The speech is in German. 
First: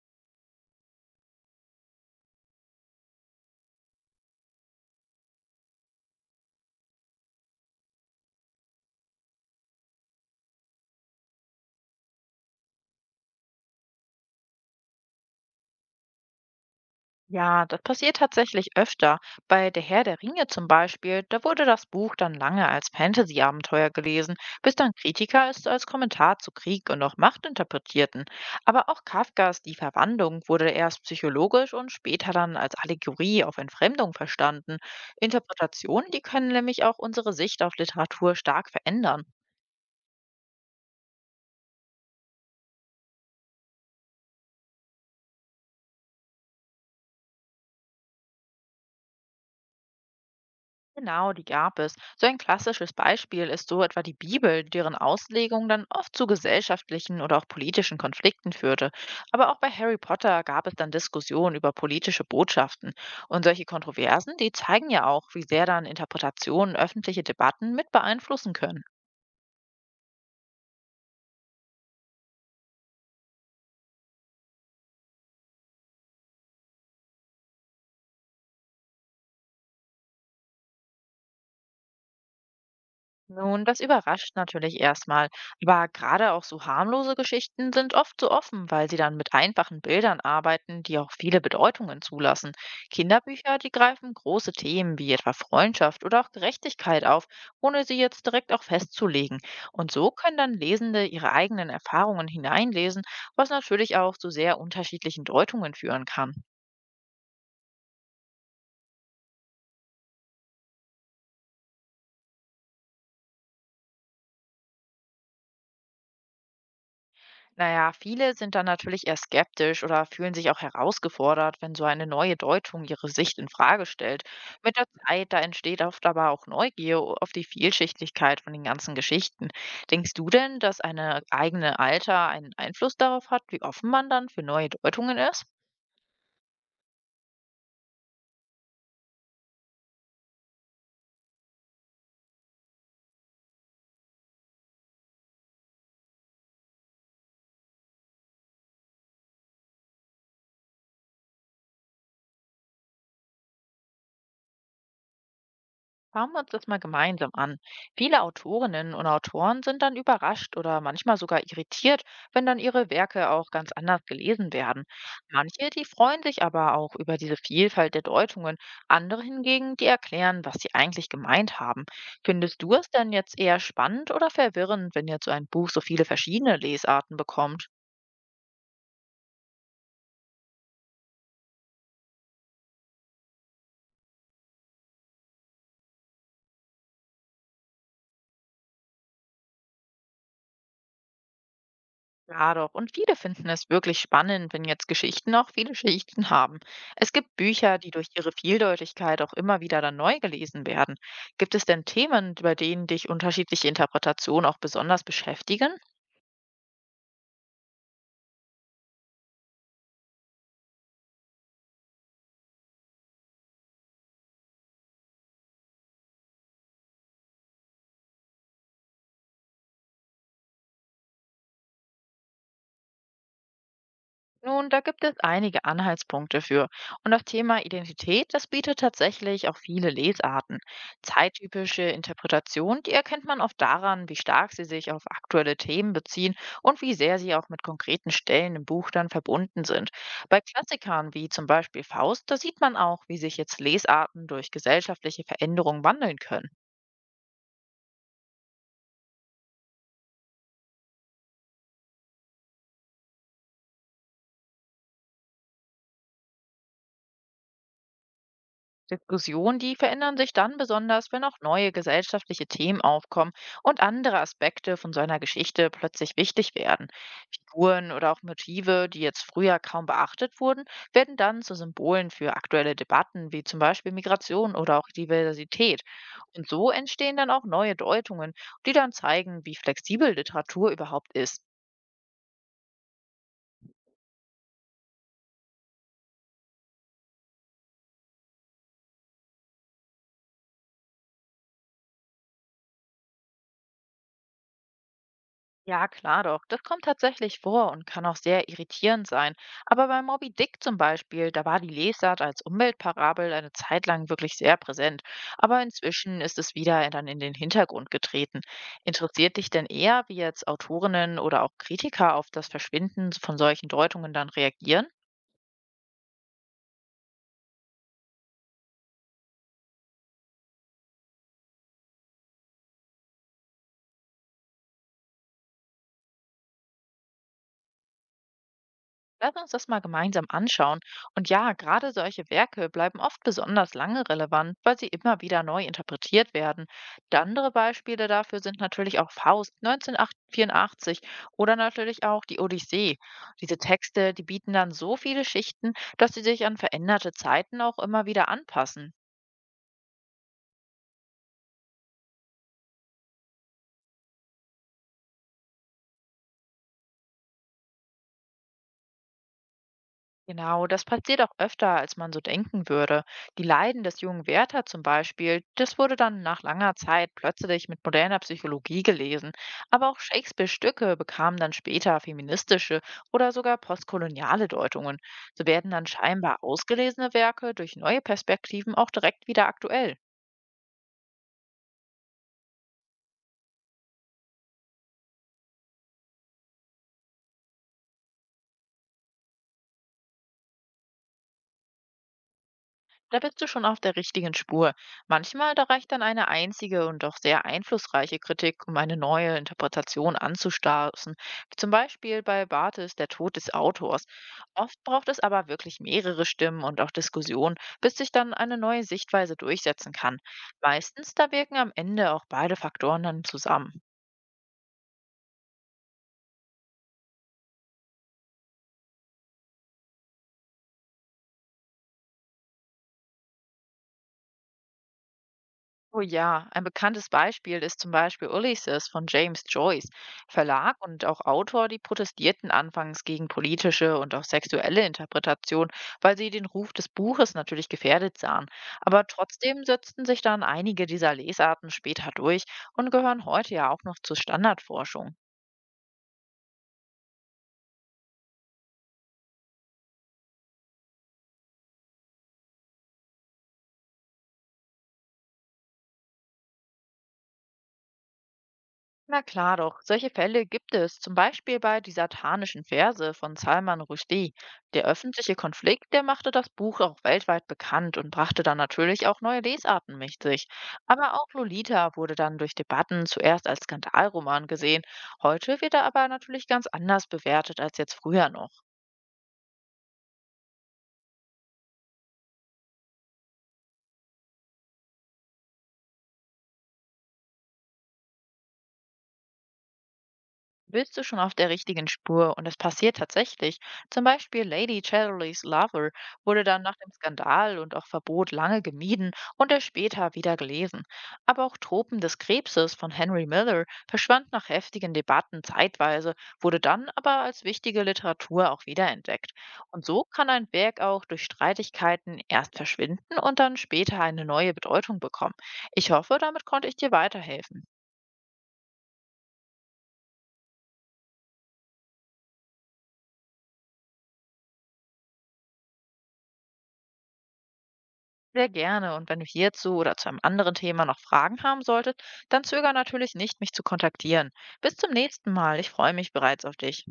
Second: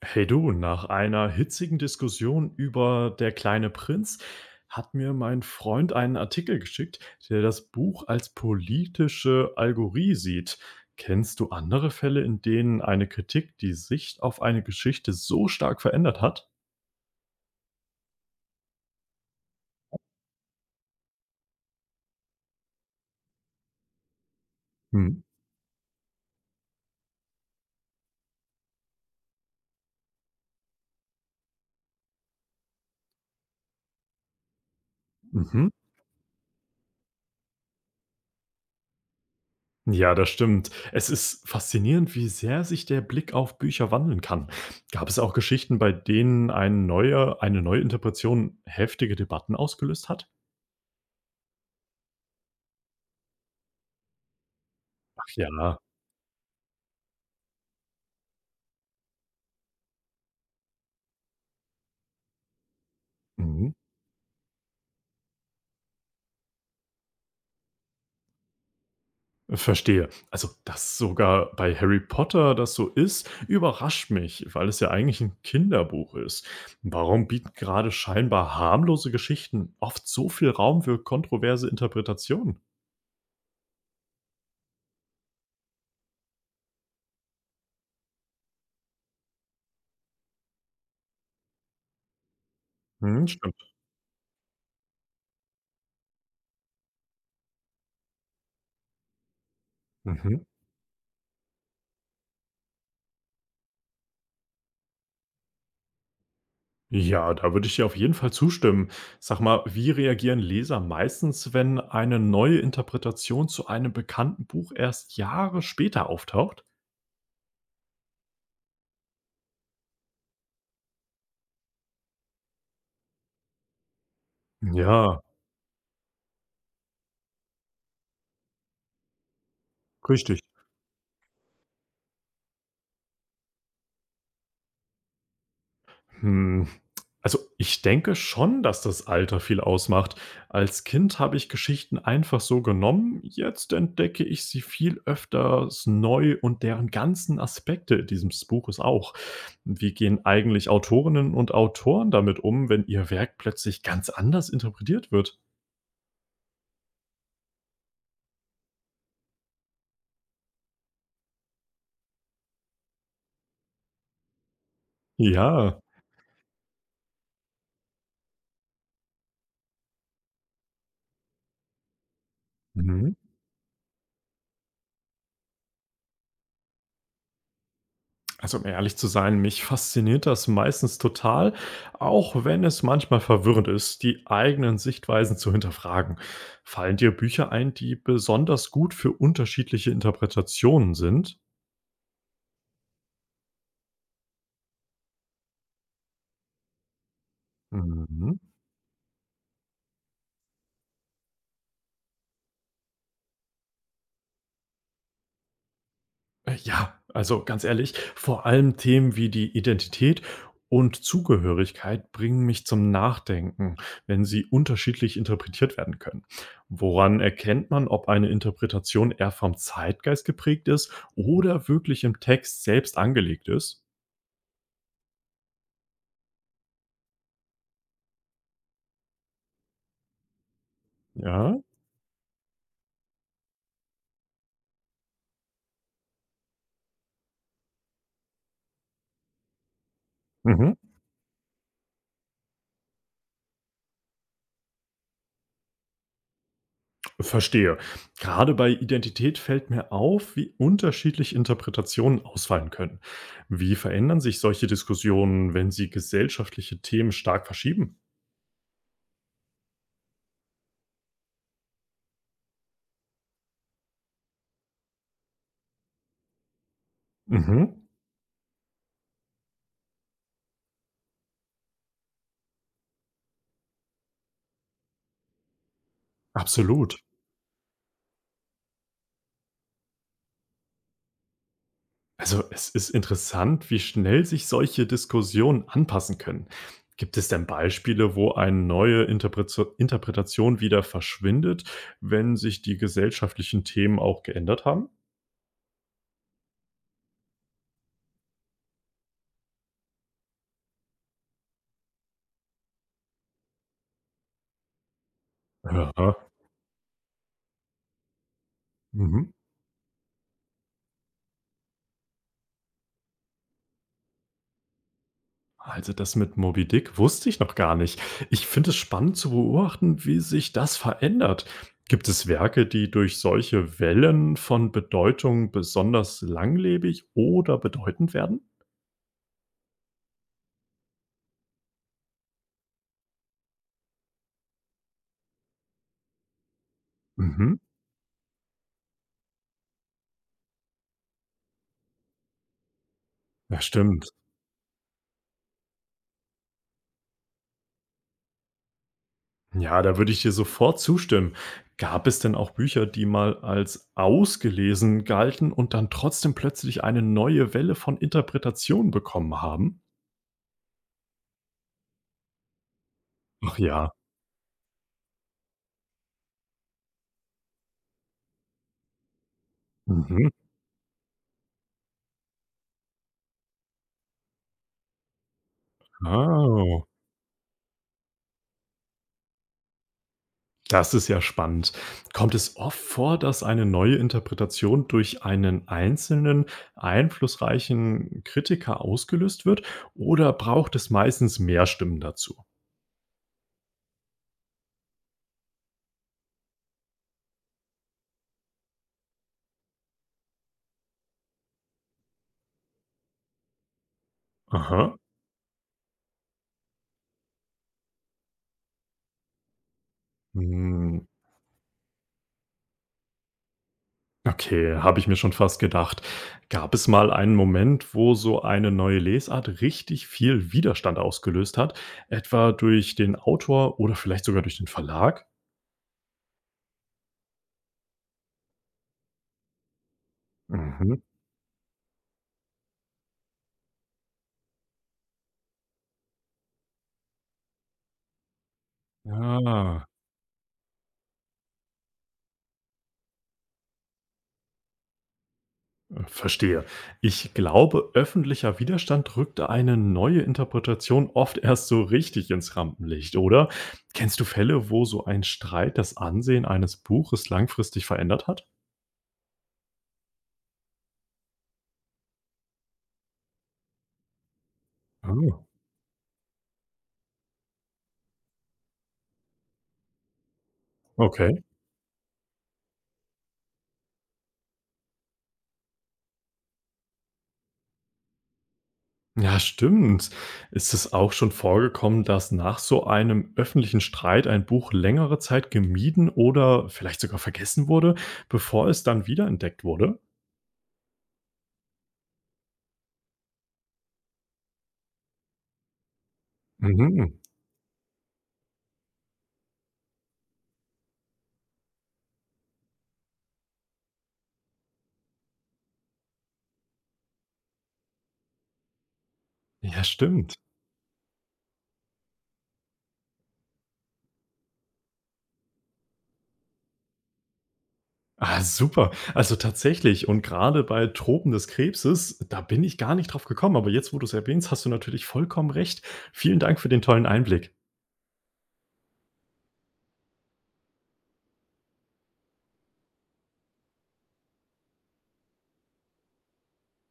Hey du, nach einer hitzigen Diskussion über Der kleine Prinz hat mir mein Freund einen Artikel geschickt, der das Buch als politische Allegorie sieht. Kennst du andere Fälle, in denen eine Kritik die Sicht auf eine Geschichte so stark verändert hat? Ja, das passiert tatsächlich öfter. Bei Der Herr der Ringe zum Beispiel, da wurde das Buch dann lange als Fantasy-Abenteuer gelesen, bis dann Hm. Kritiker es als Kommentar zu Krieg und auch Macht interpretierten. Aber auch Kafkas Die Verwandlung wurde erst psychologisch und später dann als Allegorie auf Entfremdung verstanden. Mhm. Interpretationen, die können nämlich auch unsere Sicht auf Literatur stark verändern. Ja, das stimmt. Es ist faszinierend, wie sehr sich der Blick auf Bücher wandeln kann. Gab es auch Geschichten, bei denen eine neue Interpretation heftige Debatten ausgelöst hat? Genau, die gab es. So ein klassisches Beispiel ist so etwa die Bibel, deren Ach Auslegung ja. dann oft zu gesellschaftlichen oder auch politischen Konflikten führte. Aber auch bei Harry Potter gab es dann Diskussionen über politische Botschaften. Und solche Mhm. Kontroversen, die zeigen ja auch, wie sehr dann Interpretationen öffentliche Debatten mit beeinflussen können. Verstehe. Also, dass sogar bei Harry Potter das so ist, überrascht mich, weil es ja eigentlich ein Kinderbuch ist. Warum bieten gerade scheinbar harmlose Geschichten oft so viel Raum für kontroverse Interpretationen? Nun, das überrascht natürlich erstmal. Aber gerade auch so harmlose Geschichten sind oft so offen, weil sie dann mit einfachen Bildern arbeiten, die auch viele Bedeutungen zulassen. Mhm, Kinderbücher, stimmt. die greifen große Themen wie etwa Freundschaft oder auch Gerechtigkeit auf, ohne sie jetzt direkt auch festzulegen. Und so können Mhm. dann Lesende ihre eigenen Erfahrungen hineinlesen, was natürlich auch zu sehr unterschiedlichen Deutungen führen kann. Ja, da würde ich dir auf jeden Fall zustimmen. Sag mal, wie reagieren Leser meistens, wenn eine neue Interpretation zu einem bekannten Buch erst Jahre später auftaucht? Naja, viele sind dann natürlich eher skeptisch oder fühlen sich auch herausgefordert, wenn so eine neue Deutung ihre Sicht in Frage stellt. Mit der Ja, Zeit, da entsteht oft aber auch Neugier auf die Vielschichtigkeit von den ganzen Geschichten. Denkst du richtig. denn, dass eine eigene Alter einen Einfluss darauf hat, wie offen man dann für neue Deutungen ist? Hm, also ich denke schon, dass das Alter viel ausmacht. Als Kind habe ich Geschichten einfach so genommen, jetzt entdecke ich sie viel öfters neu und deren ganzen Aspekte dieses Buches auch. Wie gehen eigentlich Autorinnen und Autoren damit um, wenn ihr Werk plötzlich ganz anders interpretiert wird? Schauen wir uns das mal gemeinsam an. Viele Autorinnen und Autoren sind dann überrascht oder manchmal sogar irritiert, wenn dann ihre Werke auch ganz anders gelesen werden. Manche, Ja. die freuen sich aber auch über diese Vielfalt der Deutungen. Andere hingegen, die erklären, was sie eigentlich gemeint haben. Findest du es denn Mhm. jetzt eher spannend oder verwirrend, wenn jetzt so ein Buch so viele verschiedene Lesarten bekommt? Also, um ehrlich zu sein, mich fasziniert das meistens total, auch wenn es manchmal verwirrend ist, die eigenen Sichtweisen zu hinterfragen. Fallen dir Bücher ein, die besonders gut für unterschiedliche Interpretationen sind? Ja, doch. Und viele finden es wirklich spannend, wenn jetzt Geschichten auch viele Schichten haben. Es gibt Bücher, die durch ihre Mhm. Vieldeutigkeit auch immer wieder dann neu gelesen werden. Gibt es denn Themen, bei denen dich unterschiedliche Interpretationen auch besonders beschäftigen? Ja, also ganz ehrlich, vor allem Themen wie die Identität und Zugehörigkeit bringen mich zum Nachdenken, wenn sie unterschiedlich interpretiert werden können. Woran erkennt man, ob eine Interpretation eher vom Zeitgeist geprägt ist oder wirklich im Text selbst angelegt ist? Nun, da gibt es einige Anhaltspunkte für. Und das Thema Identität, das bietet tatsächlich auch viele Lesarten. Ja. Zeittypische Interpretationen, die erkennt man oft daran, wie stark sie sich auf aktuelle Themen beziehen und wie sehr sie auch mit konkreten Stellen im Buch dann verbunden sind. Bei Mhm. Klassikern wie zum Beispiel Faust, da sieht man auch, wie sich jetzt Lesarten durch gesellschaftliche Veränderungen wandeln können. Verstehe. Gerade bei Identität fällt mir auf, wie unterschiedlich Interpretationen ausfallen können. Wie verändern sich solche Diskussionen, wenn sie gesellschaftliche Themen stark verschieben? Diskussionen, die verändern sich dann besonders, wenn auch neue gesellschaftliche Themen aufkommen und andere Aspekte von so einer Geschichte plötzlich wichtig werden. Mhm, Figuren oder auch Motive, die jetzt früher kaum beachtet wurden, werden dann zu Symbolen für aktuelle Debatten wie zum Beispiel Migration oder auch Diversität. Und so absolut. entstehen dann auch neue Deutungen, die dann zeigen, wie flexibel Literatur überhaupt ist. Also es ist interessant, wie schnell sich solche Diskussionen anpassen können. Gibt es denn Beispiele, wo eine neue Interpretation wieder verschwindet, wenn sich die gesellschaftlichen Themen auch geändert haben? Ja, klar doch. Das kommt tatsächlich vor und kann auch sehr irritierend sein. Aber bei Moby Dick zum Beispiel, da war die Lesart als Umweltparabel eine Zeit lang wirklich sehr präsent. Aber Ja. inzwischen ist es wieder dann in den Hintergrund getreten. Mhm. Interessiert dich denn eher, wie jetzt Autorinnen oder auch Kritiker auf das Verschwinden von solchen Deutungen dann reagieren? Also das mit Moby Dick wusste ich noch gar nicht. Ich finde es spannend zu beobachten, wie sich das verändert. Gibt es Werke, die durch solche Wellen von Bedeutung besonders langlebig oder bedeutend werden? Lass uns das mal gemeinsam anschauen. Und ja, gerade solche Werke bleiben oft besonders lange relevant, weil sie immer wieder neu interpretiert werden. Andere Mhm. Beispiele dafür sind natürlich auch Faust 1984 oder natürlich auch die Odyssee. Diese Ja, stimmt. Texte, die bieten dann so viele Schichten, dass sie sich an veränderte Zeiten auch immer wieder anpassen. Ja, da würde ich dir sofort zustimmen. Gab es denn auch Bücher, die mal als ausgelesen galten und dann trotzdem plötzlich eine neue Welle von Interpretationen bekommen haben? Genau, das passiert auch öfter, als man so denken würde. Die Ach Leiden ja. des jungen Werther zum Beispiel, das wurde dann nach langer Zeit plötzlich mit moderner Psychologie gelesen. Aber auch Mhm. Shakespeares Stücke bekamen dann später feministische oder sogar postkoloniale Deutungen. So werden dann scheinbar Oh, ausgelesene Werke durch neue Perspektiven auch direkt wieder aktuell. das ist ja spannend. Kommt es oft vor, dass eine neue Interpretation durch einen einzelnen, einflussreichen Kritiker ausgelöst wird oder braucht es meistens mehr Stimmen dazu? Da bist du schon auf der richtigen Spur. Manchmal da reicht dann eine einzige und doch sehr einflussreiche Kritik, um eine neue Interpretation anzustoßen. Zum Beispiel bei Barthes der Tod des Autors. Oft Aha. braucht es aber wirklich mehrere Stimmen und auch Diskussionen, bis sich dann eine neue Sichtweise durchsetzen kann. Hm. Meistens da wirken am Ende auch beide Faktoren dann zusammen. Okay, habe ich mir schon fast gedacht. Gab es mal einen Moment, wo so eine neue Lesart richtig viel Widerstand ausgelöst hat, etwa durch den Autor oder vielleicht sogar durch den Verlag? Oh ja, ein bekanntes Beispiel ist zum Beispiel Ulysses von James Joyce. Verlag Mhm. und auch Autor, die protestierten anfangs gegen politische und auch sexuelle Interpretation, weil sie den Ruf des Buches natürlich gefährdet sahen. Aber trotzdem Ja, setzten sich dann einige dieser Lesarten später durch und gehören heute ja auch noch zur Standardforschung. Verstehe. Ich glaube, öffentlicher Widerstand rückte eine neue Interpretation oft erst so richtig ins Rampenlicht, oder? Kennst du Fälle, wo so ein Streit das Ansehen eines Buches langfristig verändert hat? Na klar doch, solche Fälle gibt es, zum Beispiel bei Die satanischen Verse von Salman Rushdie. Der öffentliche Ah, Konflikt, der machte das Buch auch weltweit bekannt und brachte dann natürlich auch neue Lesarten mit sich. Aber auch okay. Lolita wurde dann durch Debatten zuerst als Skandalroman gesehen. Heute wird er aber natürlich ganz anders bewertet als jetzt früher noch. Ja, stimmt. Ist es auch schon vorgekommen, dass nach so einem öffentlichen Streit ein Buch längere Zeit gemieden oder vielleicht sogar vergessen wurde, bevor es dann wiederentdeckt wurde? Bist du schon auf der richtigen Spur und es passiert tatsächlich. Zum Beispiel Lady Chatterleys Lover wurde dann nach dem Mhm. Skandal und auch Verbot lange gemieden und erst später wieder gelesen. Aber auch Tropen des Krebses von Henry Miller verschwand nach heftigen Debatten zeitweise, wurde dann aber als wichtige Literatur auch wiederentdeckt. Ja, Und so kann stimmt. ein Werk auch durch Streitigkeiten erst verschwinden und dann später eine neue Bedeutung bekommen. Ich hoffe, damit konnte ich dir weiterhelfen. Ah, super. Also tatsächlich, und gerade bei Tropen des Krebses, da bin ich gar nicht drauf gekommen, aber jetzt, wo du es erwähnst, hast du natürlich vollkommen recht. Vielen Dank für den tollen Einblick. Sehr gerne. Und wenn du hierzu oder zu einem anderen Thema noch Fragen haben solltest, dann zögere natürlich nicht, mich zu kontaktieren. Bis zum nächsten Mal. Ich freue mich bereits auf dich.